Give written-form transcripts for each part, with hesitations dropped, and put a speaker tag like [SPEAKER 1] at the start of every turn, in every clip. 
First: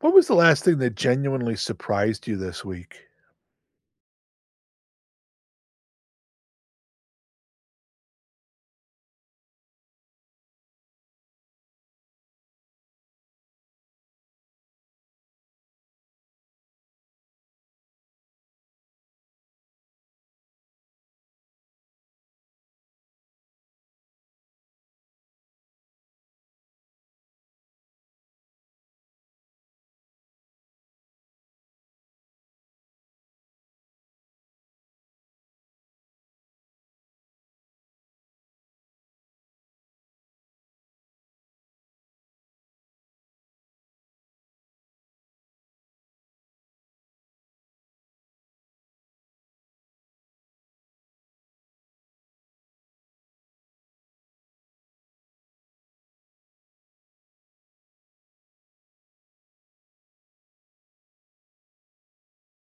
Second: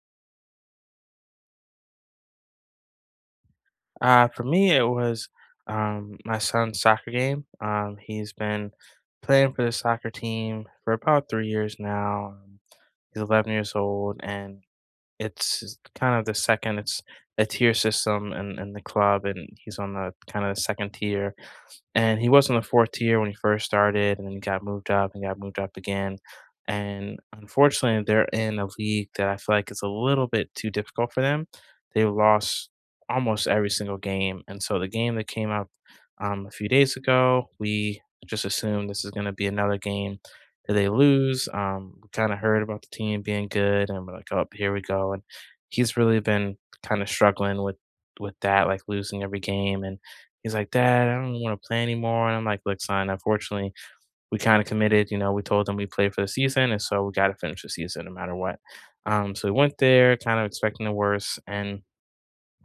[SPEAKER 1] What was the last thing that genuinely surprised you this week?
[SPEAKER 2] For me, it was my son's soccer game. He's been playing for the soccer team for about 3 years now. He's 11 years old, and it's kind of the second. It's a tier system in the club, and he's on the kind of the second tier, and he was on the fourth tier when he first started, and then he got moved up and got moved up again. And unfortunately, they're in a league that I feel like is a little bit too difficult for them. They lost almost every single game, and so the game that came up a few days ago, we just assumed this is going to be another game that they lose. We kind of heard about the team being good, and we're like, "Oh, here we go." And he's really been kind of struggling with that, like losing every game. And he's like, "Dad, I don't wanna play anymore," and I'm like, "Look, son, unfortunately, we kinda committed, you know, we told them we played for the season, and so we gotta finish the season no matter what." So we went there kind of expecting the worst, and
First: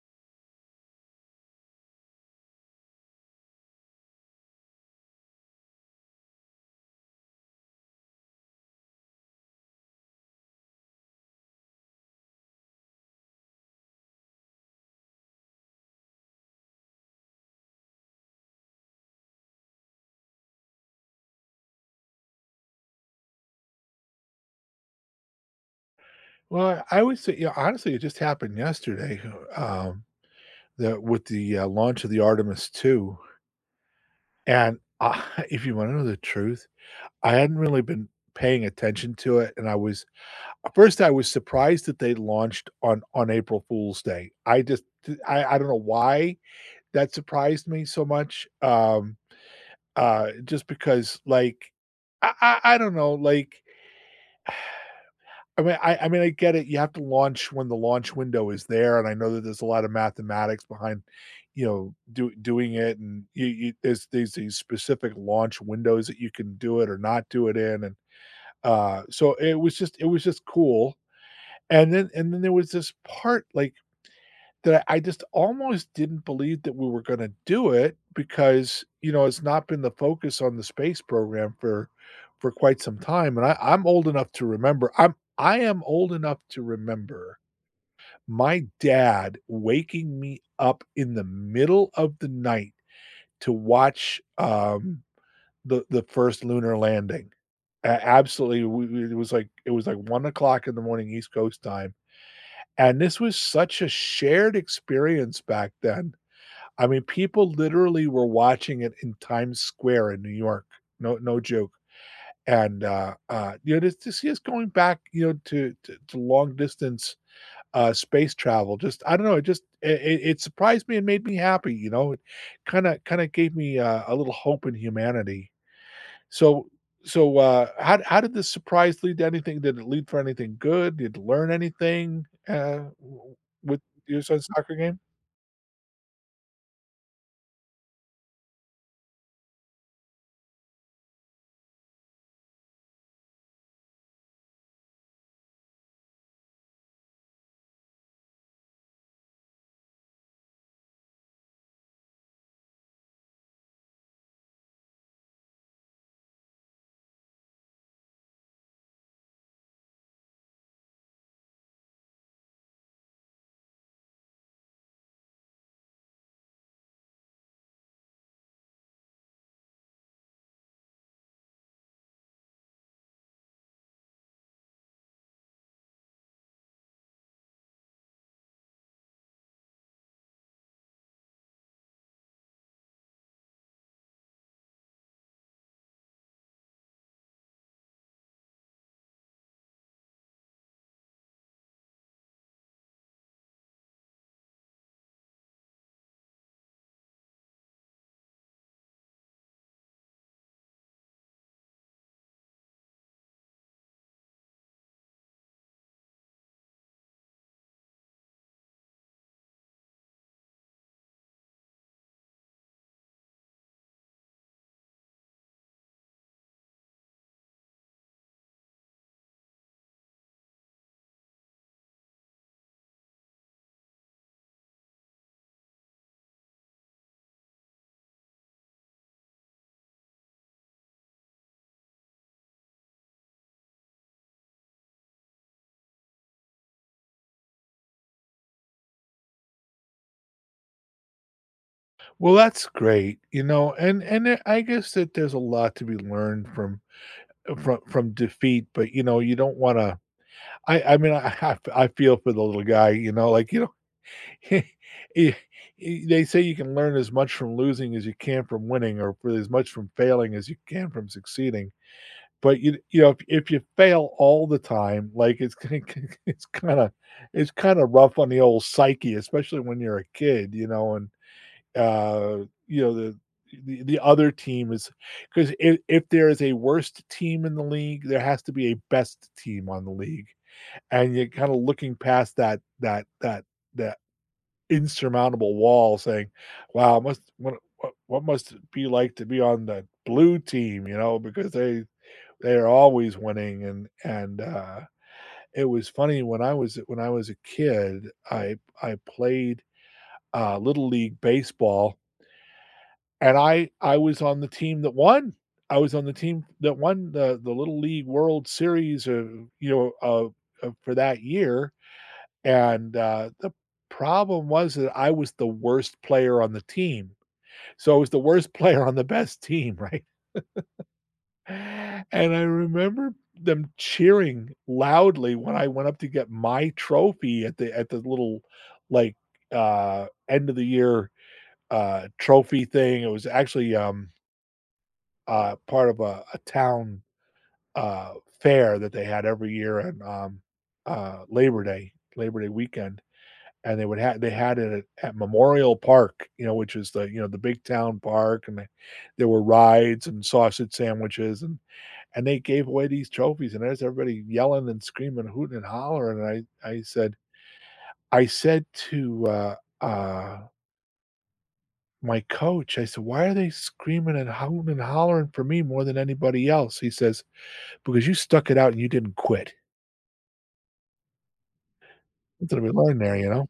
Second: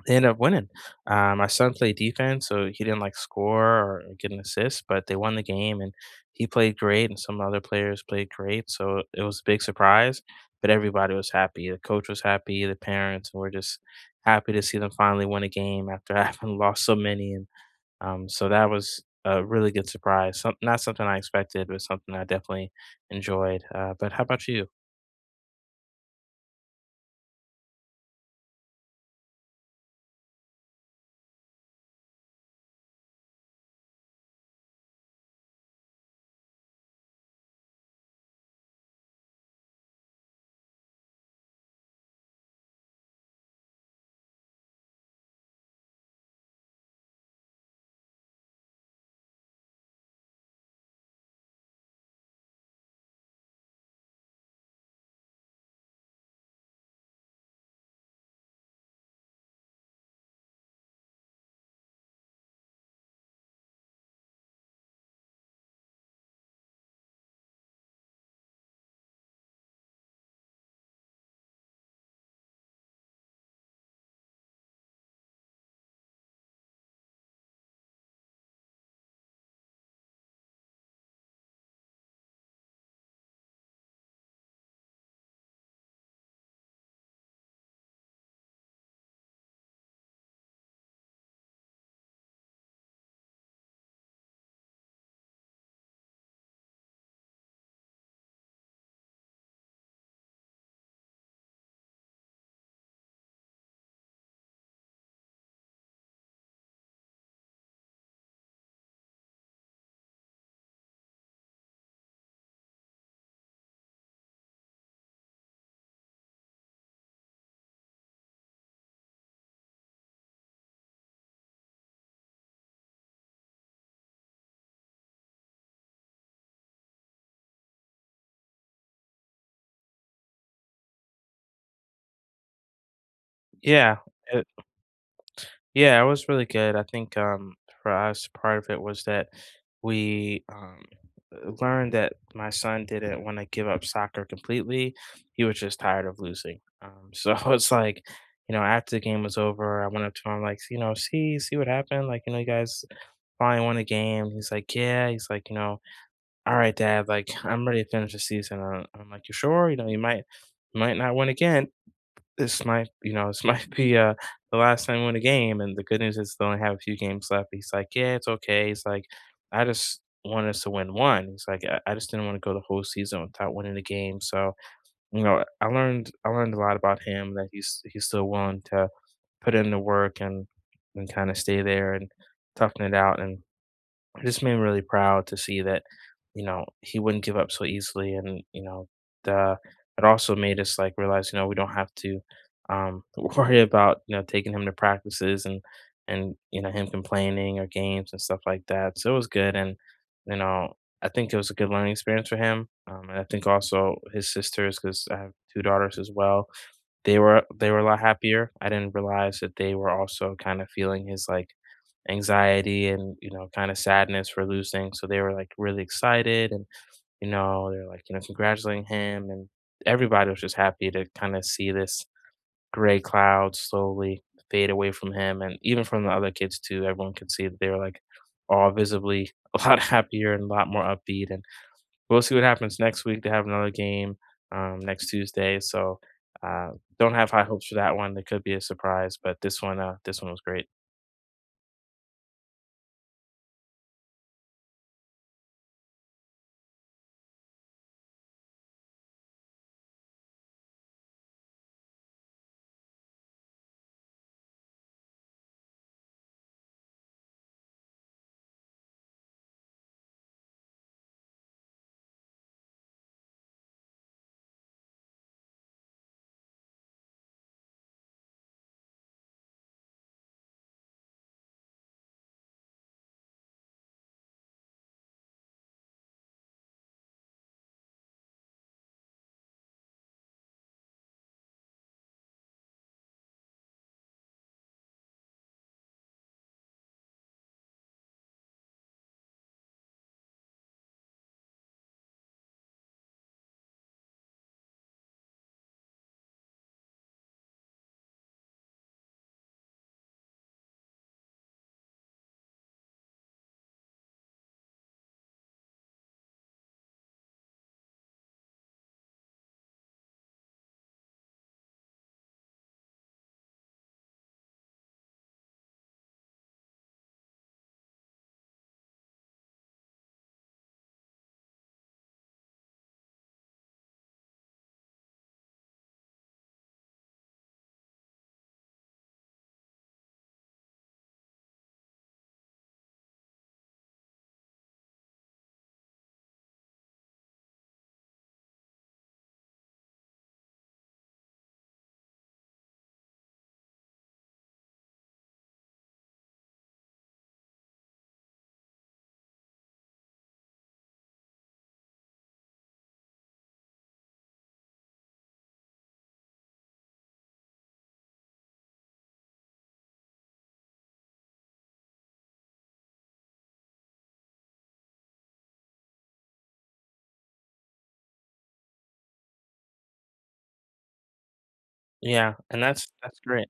[SPEAKER 2] they ended up winning. My son played defense, so he didn't, like, score or get an assist, but they won the game, and he played great, and some other players played great, so it was a big surprise, but everybody was happy. The coach was happy, the parents and were just happy to see them finally win a game after having lost so many, and so that was a really good surprise. Some, not something I expected, but something I definitely enjoyed. But how about you?
[SPEAKER 1] Well, I would say, yeah, honestly, it just happened yesterday, um, that with the launch of the Artemis 2. And if you want to know the truth, I hadn't really been paying attention to it. And I was, at first, I was surprised that they launched on April Fool's Day. I just, I don't know why that surprised me so much. Just because, like, I don't know, like, I mean, I get it. You have to launch when the launch window is there, and I know that there's a lot of mathematics behind, you know, doing it, and there's these specific launch windows that you can do it or not do it in, and so it was just cool. And then there was this part like that I just almost didn't believe that we were gonna do it because, you know, it's not been the focus on the space program for quite some time, and I'm I am old enough to remember my dad waking me up in the middle of the night to watch, the first lunar landing. A Absolutely, we it was like 1 o'clock in the morning East Coast time, and this was such a shared experience back then. I mean, people literally were watching it in Times Square in New York. No, No joke. And you know, this is going back, you know, to long distance space travel. Just I don't know. It just it surprised me and made me happy. You know, it kind of gave me a little hope in humanity. So so how did this surprise lead to anything? Did it lead for anything good? Did you learn anything with
[SPEAKER 2] Yeah,
[SPEAKER 1] your
[SPEAKER 2] it,
[SPEAKER 1] son's soccer game?
[SPEAKER 2] yeah, it was really good. I think for us, part of it was that we learned that my son didn't want to give up soccer completely. He was just tired of losing. So it's like, you know, after the game was over, I went up to him like, you know, see what happened. Like, you know, you guys finally won a game. He's like, yeah. He's like, you know, all right, dad, like I'm ready to finish the season. I'm like, you sure? You know, you might not win again. This might, you know, this might be the last time we win a game. And the good news is they only have a few games left. He's like, yeah, it's okay. He's like, I just want us to win one. He's like, I just didn't want to go the whole season without winning a game. So, you know, I learned a lot about him, that he's still willing to put in the work and kind of stay there and toughen it out, and this made me really proud to see that, you know, he wouldn't give up so easily. And you know, the it also made us like realize, you know, we don't have to worry about, you know, taking him to practices and you know him complaining or games and stuff like that. So it was good, and you know, I think it was a good learning experience for him, and I think also his sisters, because I have two daughters as well. They were a lot happier. I didn't realize that they were also kinda feeling his, like, anxiety and, you know, kinda sadness for losing, so they were, like, really excited, and, you know, they're, like, you know, congratulating him, and everybody was just happy to kinda see this gray cloud slowly fade away from him, and even from the other kids too. Everyone could see that they were, like, all visibly a lot happier and a lot more upbeat, and we'll see what happens next week. They have another game next Tuesday, so uh, don't have high hopes for that one. That could be a surprise, but this one was great.
[SPEAKER 1] Well, that's great, you know, and there I guess that there's a lot to be learned from from defeat, but, you know, you don't wanna I I feel for the little guy, you know, like, you know, he he they say you can learn as much from losing as you can from winning or for as much from failing as you can from succeeding, but you know, if you fail all the time, like, it's ki ki it's kinda rough on the old psyche, especially when you're a kid, you know, and uh, you know, the other team is because if there is a worst team in the league, there has to be a best team on the league, and you're kind of looking past that insurmountable wall, saying, "Wow, must what must it be like to be on the blue team?" You know, because they are always winning, and it was funny when I was a kid, I played little league baseball, and I was on the team that won. I was on the team that won the Little League World Series, for that year. And the problem was that I was the worst player on the team, so I was the worst player on the best team, right? And I remember them cheering loudly when I went up to get my trophy at the little like end of the year trophy thing. It was actually part of a town, uh, fair that they had every year on, Labor Day Labor Day weekend, and they would ha they had it at Memorial Park, you know, which is the, you know, the big town park, and the there were rides and sausage sandwiches, and they gave away these trophies, and there's everybody yelling and screaming, hooting and hollering, and I said to, uh, my coach, I said, "Why are they screaming and hooting and hollering for me more than anybody else?" He says, because you stuck it out and you didn't quit.
[SPEAKER 2] Yeah,
[SPEAKER 1] That's
[SPEAKER 2] and
[SPEAKER 1] what we learned there,
[SPEAKER 2] that's
[SPEAKER 1] you know.
[SPEAKER 2] great.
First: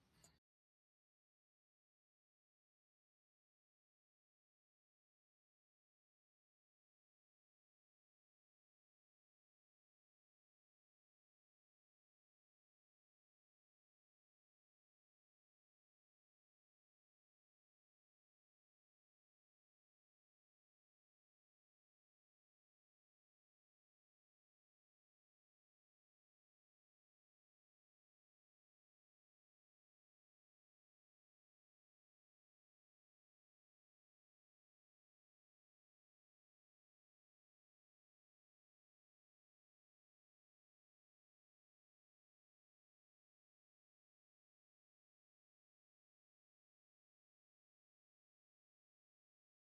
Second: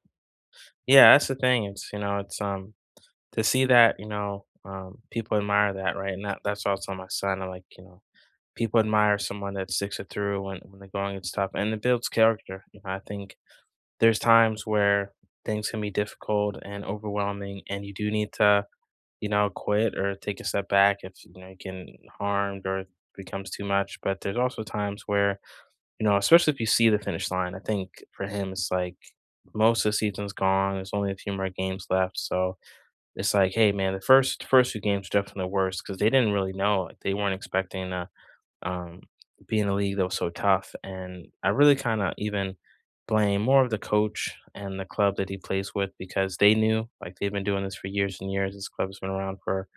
[SPEAKER 2] Yeah, that's the thing. It's You know, it's to see that, you know, people admire that, right? And that's also my son. I'm like, you know, people admire someone that sticks it through when the going gets tough, and it builds character. You know, I think there's times where things can be difficult and overwhelming, and you do need to, you know, quit or take a step back if, you know, you get harmed or it becomes too much. But there's also times where, you know, especially if you see the finish line. I think for him, it's like most of the season's gone. There's only a few more games left. So it's like, hey, man, the first few games were definitely the worst because they didn't really know. Like, they weren't expecting to um, be in a league that was so tough. And I really kind of even blame more of the coach and the club that he plays with, because they knew, like, they've been doing this for years and years. This club has been around for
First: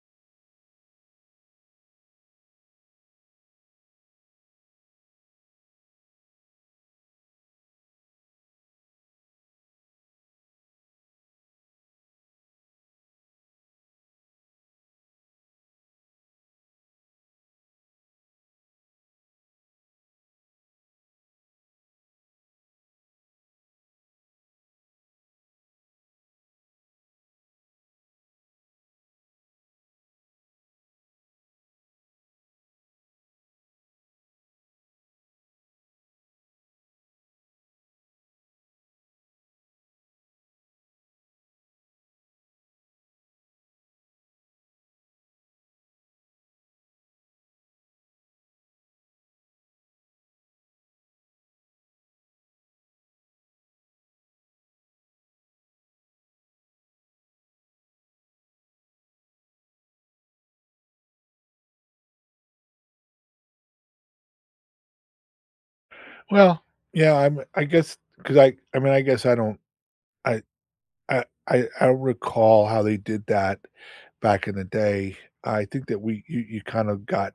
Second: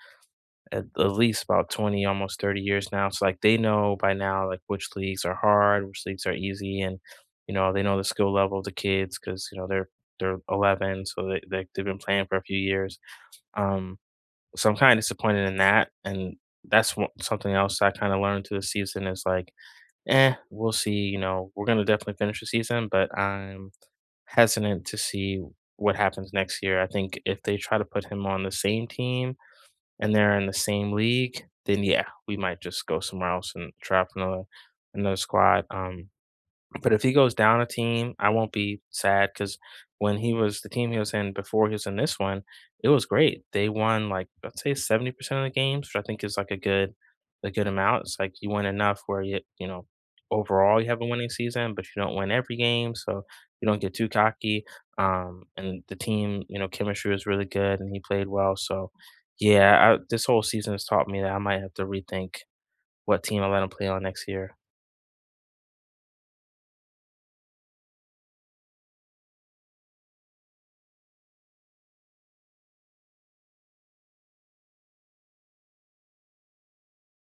[SPEAKER 2] at least about 20, almost 30 years now. So like they know by now, like, which leagues are hard, which leagues are easy, and you know they know the skill level of the kids because you know they're 11, so they've been playing for a few years. Um, so I'm kind of disappointed in that, and that's one, something else I kind of learned through the season is like, eh, we'll see. You know, we're gonna definitely finish the season, but I'm hesitant to see what happens next year. I think if they try to put him on the same team and they're in the same league, then yeah, we might just go somewhere else and try out another squad. But if he goes down a team, I won't be sad, because when he was the team he was in before he was in this one, it was great. They won, like, I'd say 70% of the games, which I think is, like, a good amount. It's like you win enough where you know, overall you have a winning season, but you don't win every game, so you don't get too cocky. And the team, you know, chemistry was really good and he played well. So, yeah, I this whole season has taught me that I might have to rethink what team I let him play on next year.
[SPEAKER 1] Well, yeah, I'm. I guess because I. I mean, I guess I don't. I. I. I don't recall how they did that back in the day. I think that we. You kind of got.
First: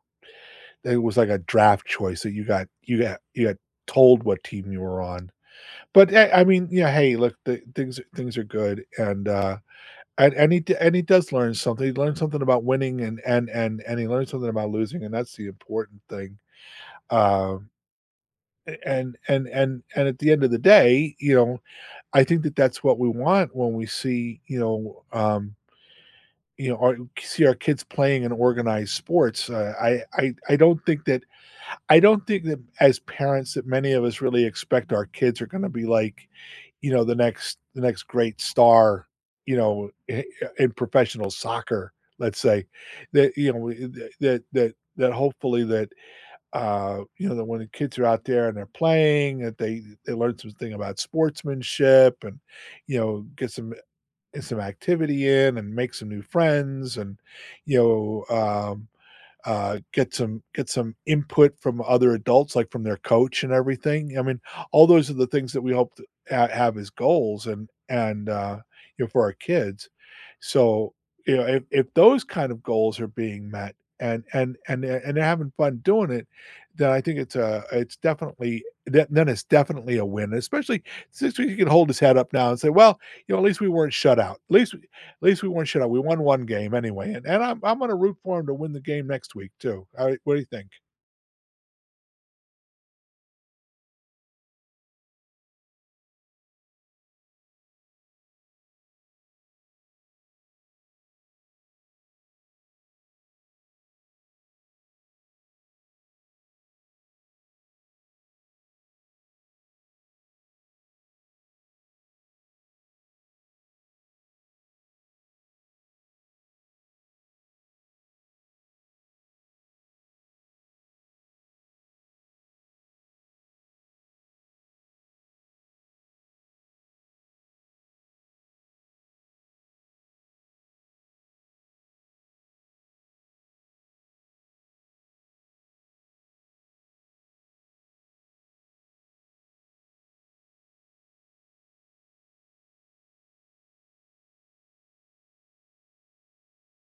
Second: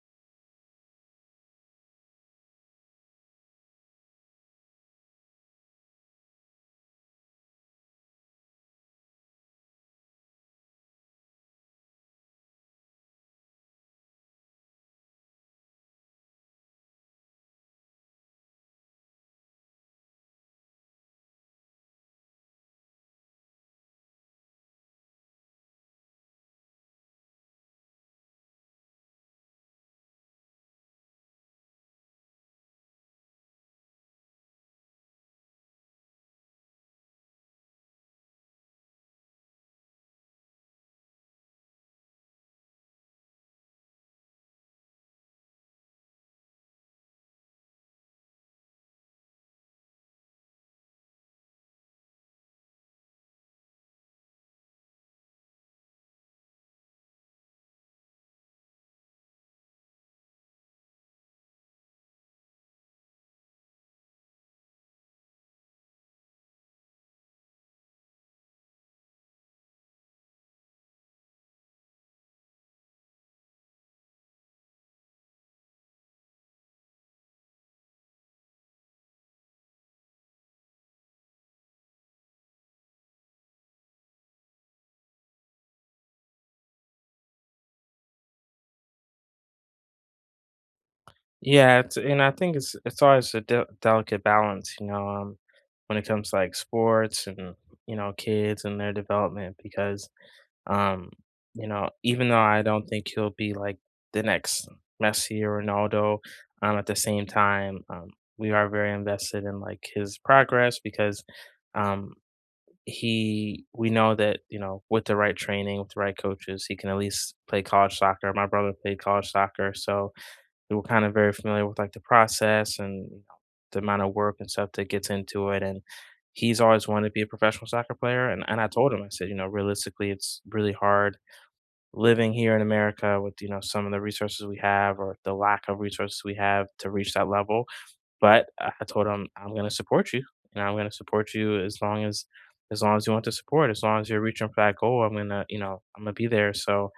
[SPEAKER 1] It was like A draft choice that You got told what team you were on. But eh, I mean, yeah. Hey, look, things things are good, and he does learn something. He learned something about winning, and he learned something about losing, and that's the important thing. Um, and at the end of the day, you know, I think that that's what we want when we see, you know, see our kids playing in organized sports. I don't think that as parents that many of us really expect our kids are going to be like, you know, the next great star, you know, in professional soccer, let's say, that you know that hopefully that you know, that when the kids are out there and they're playing, that they learn something about sportsmanship and, you know, get some activity in and make some new friends and, you know, get some input from other adults, like from their coach and everything. I mean, all those are the things that we hope to have as goals, and you know, for our kids. So you know, if those kind of goals are being met and they're having fun doing it, then I think it's a it's definitely that then it's definitely a win. Especially since we can hold his head up now and say, well, you know, at least we weren't shut out. At least Least we weren't shut out. We won one game anyway, and I'm going to root for him to win the game next week too. All right, what do you think?
[SPEAKER 2] Yeah, and I think it's always a delicate balance, you know, when it comes to like sports and you know kids and their development, because um, you know, even though I don't think he'll be like the next Messi or Ronaldo, at the same time, we are very invested in like his progress, because um, he we know that, you know, with the right training, with the right coaches, he can at least play college soccer. My brother played college soccer, so we were kind of very familiar with like the process and you know, the amount of work and stuff that gets into it. And he's always wanted to be a professional soccer player. And I told him, I said, you know, realistically, it's really hard living here in America with, you know, some of the resources we have or the lack of resources we have to reach that level. But I told him, I'm going to support you, and I'm going to support you as long as you want to support, as long as you're reaching for that goal, I'm gonna, you know, I'm gonna be there. So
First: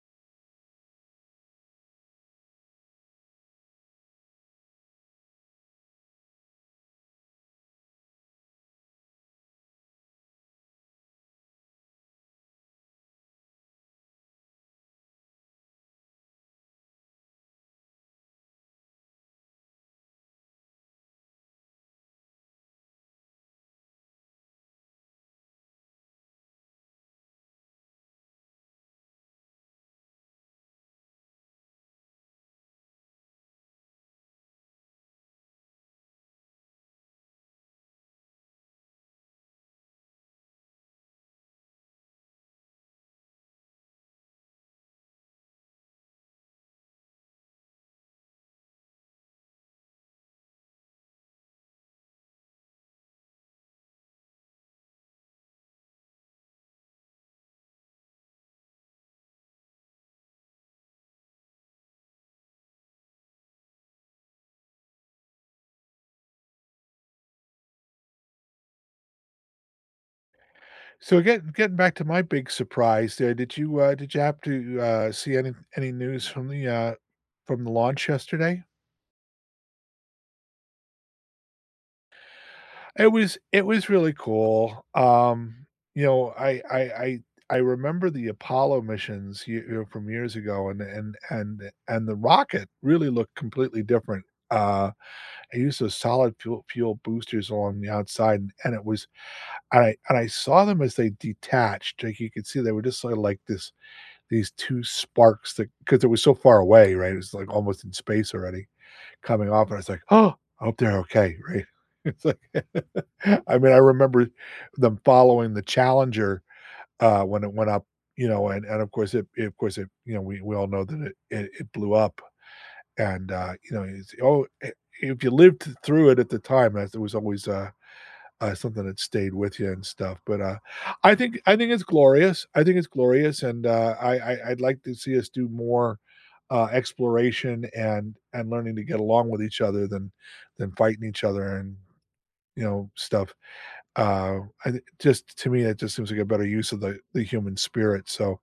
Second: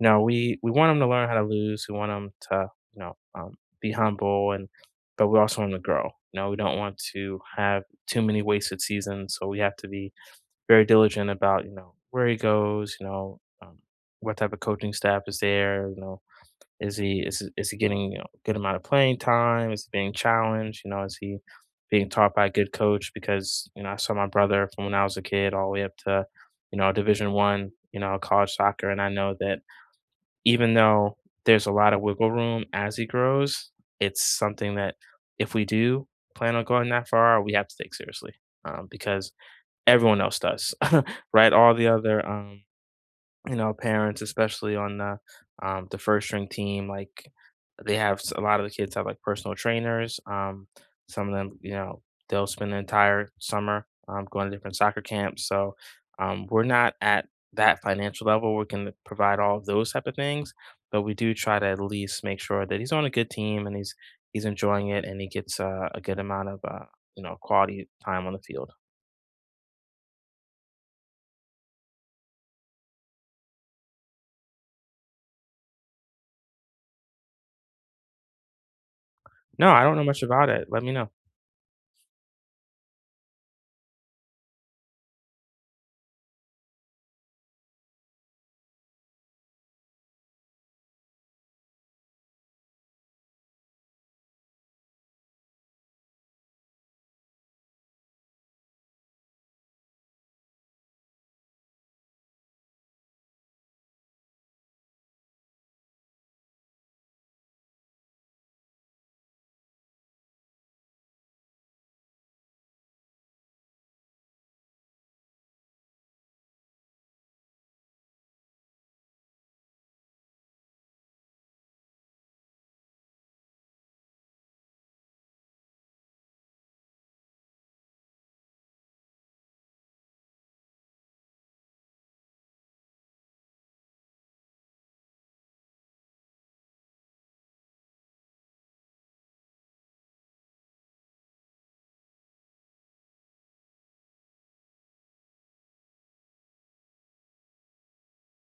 [SPEAKER 2] no, we want them to learn how to lose. We want them to, you know, be humble, and but we also want them to grow. You know, we don't want to have too many wasted seasons, so we have to be very diligent about, you know, where he goes, you know, what type of coaching staff is there, you know, is he getting, you know, good amount of playing time? Is he being challenged? You know, is he being taught by a good coach? Because, you know, I saw my brother from when I was a kid all the way up to, you know, Division One, you know, college soccer, and I know that even though there's a lot of wiggle room as he grows, it's something that, if we do plan on going that far, we have to take seriously, because everyone else does, right? All the other, you know, parents, especially on the first string team, like a lot of the kids have like personal trainers. Some of them, you know, they'll spend the entire summer going to different soccer camps. So we're not at that financial level. We can provide all of those type of things, but we do try to at least make sure that he's on a good team and he's enjoying it, and he gets a good amount of you know, quality time on the field.
[SPEAKER 1] So getting back to my big surprise there, did you have to see any news from the launch yesterday?
[SPEAKER 2] No, I don't know much about it. Let me know.
[SPEAKER 1] It was really cool. You know, I remember the Apollo missions, you know, from years ago, and the rocket really looked completely different. Uh, I used those solid fuel, fuel boosters along the outside, and it was. And I saw them as they detached, like, you could see they were just sort of like this these 2 sparks. That because it was so far away, right? It was, like, almost in space already coming off, and I was like, "Oh, I hope they're okay," right? It's like I mean, I remember them following the Challenger, when it went up, you know, and of course it, you know, we all know that it blew up, and, you know, it's, "Oh, eh, if you lived through it at the time," as it was always, something that stayed with you and stuff. But I think it's glorious. I think it's glorious, and I'd like to see us do more exploration and learning to get along with each other than fighting each other and you know stuff. Uh, I, just to me, it just seems like a better use of the human spirit. So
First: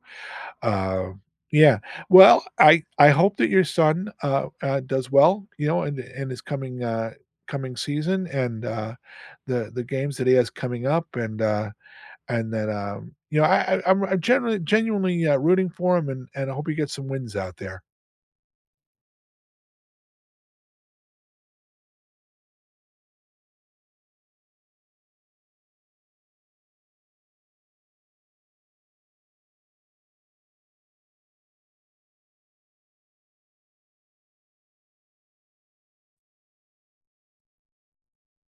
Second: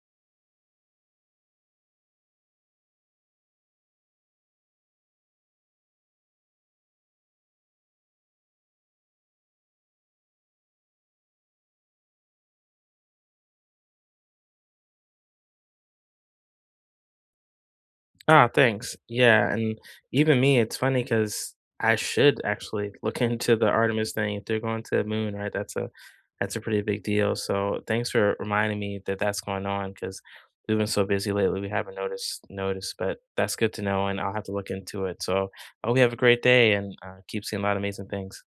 [SPEAKER 1] uh, yeah. Well, I hope that your son, does well, you know, in the in his coming, coming season and, the games that he has coming up and that, you know, I I'm generally genuinely, rooting for him and I hope he gets some wins out there.
[SPEAKER 2] Ah, thanks. Yeah, and even me, it's funny because I should actually look into the Artemis thing. If they're going to the moon, right? That's a pretty big deal. So thanks for reminding me that that's going on, because we've been so busy lately, we haven't noticed. But that's good to know, and I'll have to look into it. So I hope you have a great day and keep seeing a lot of amazing things.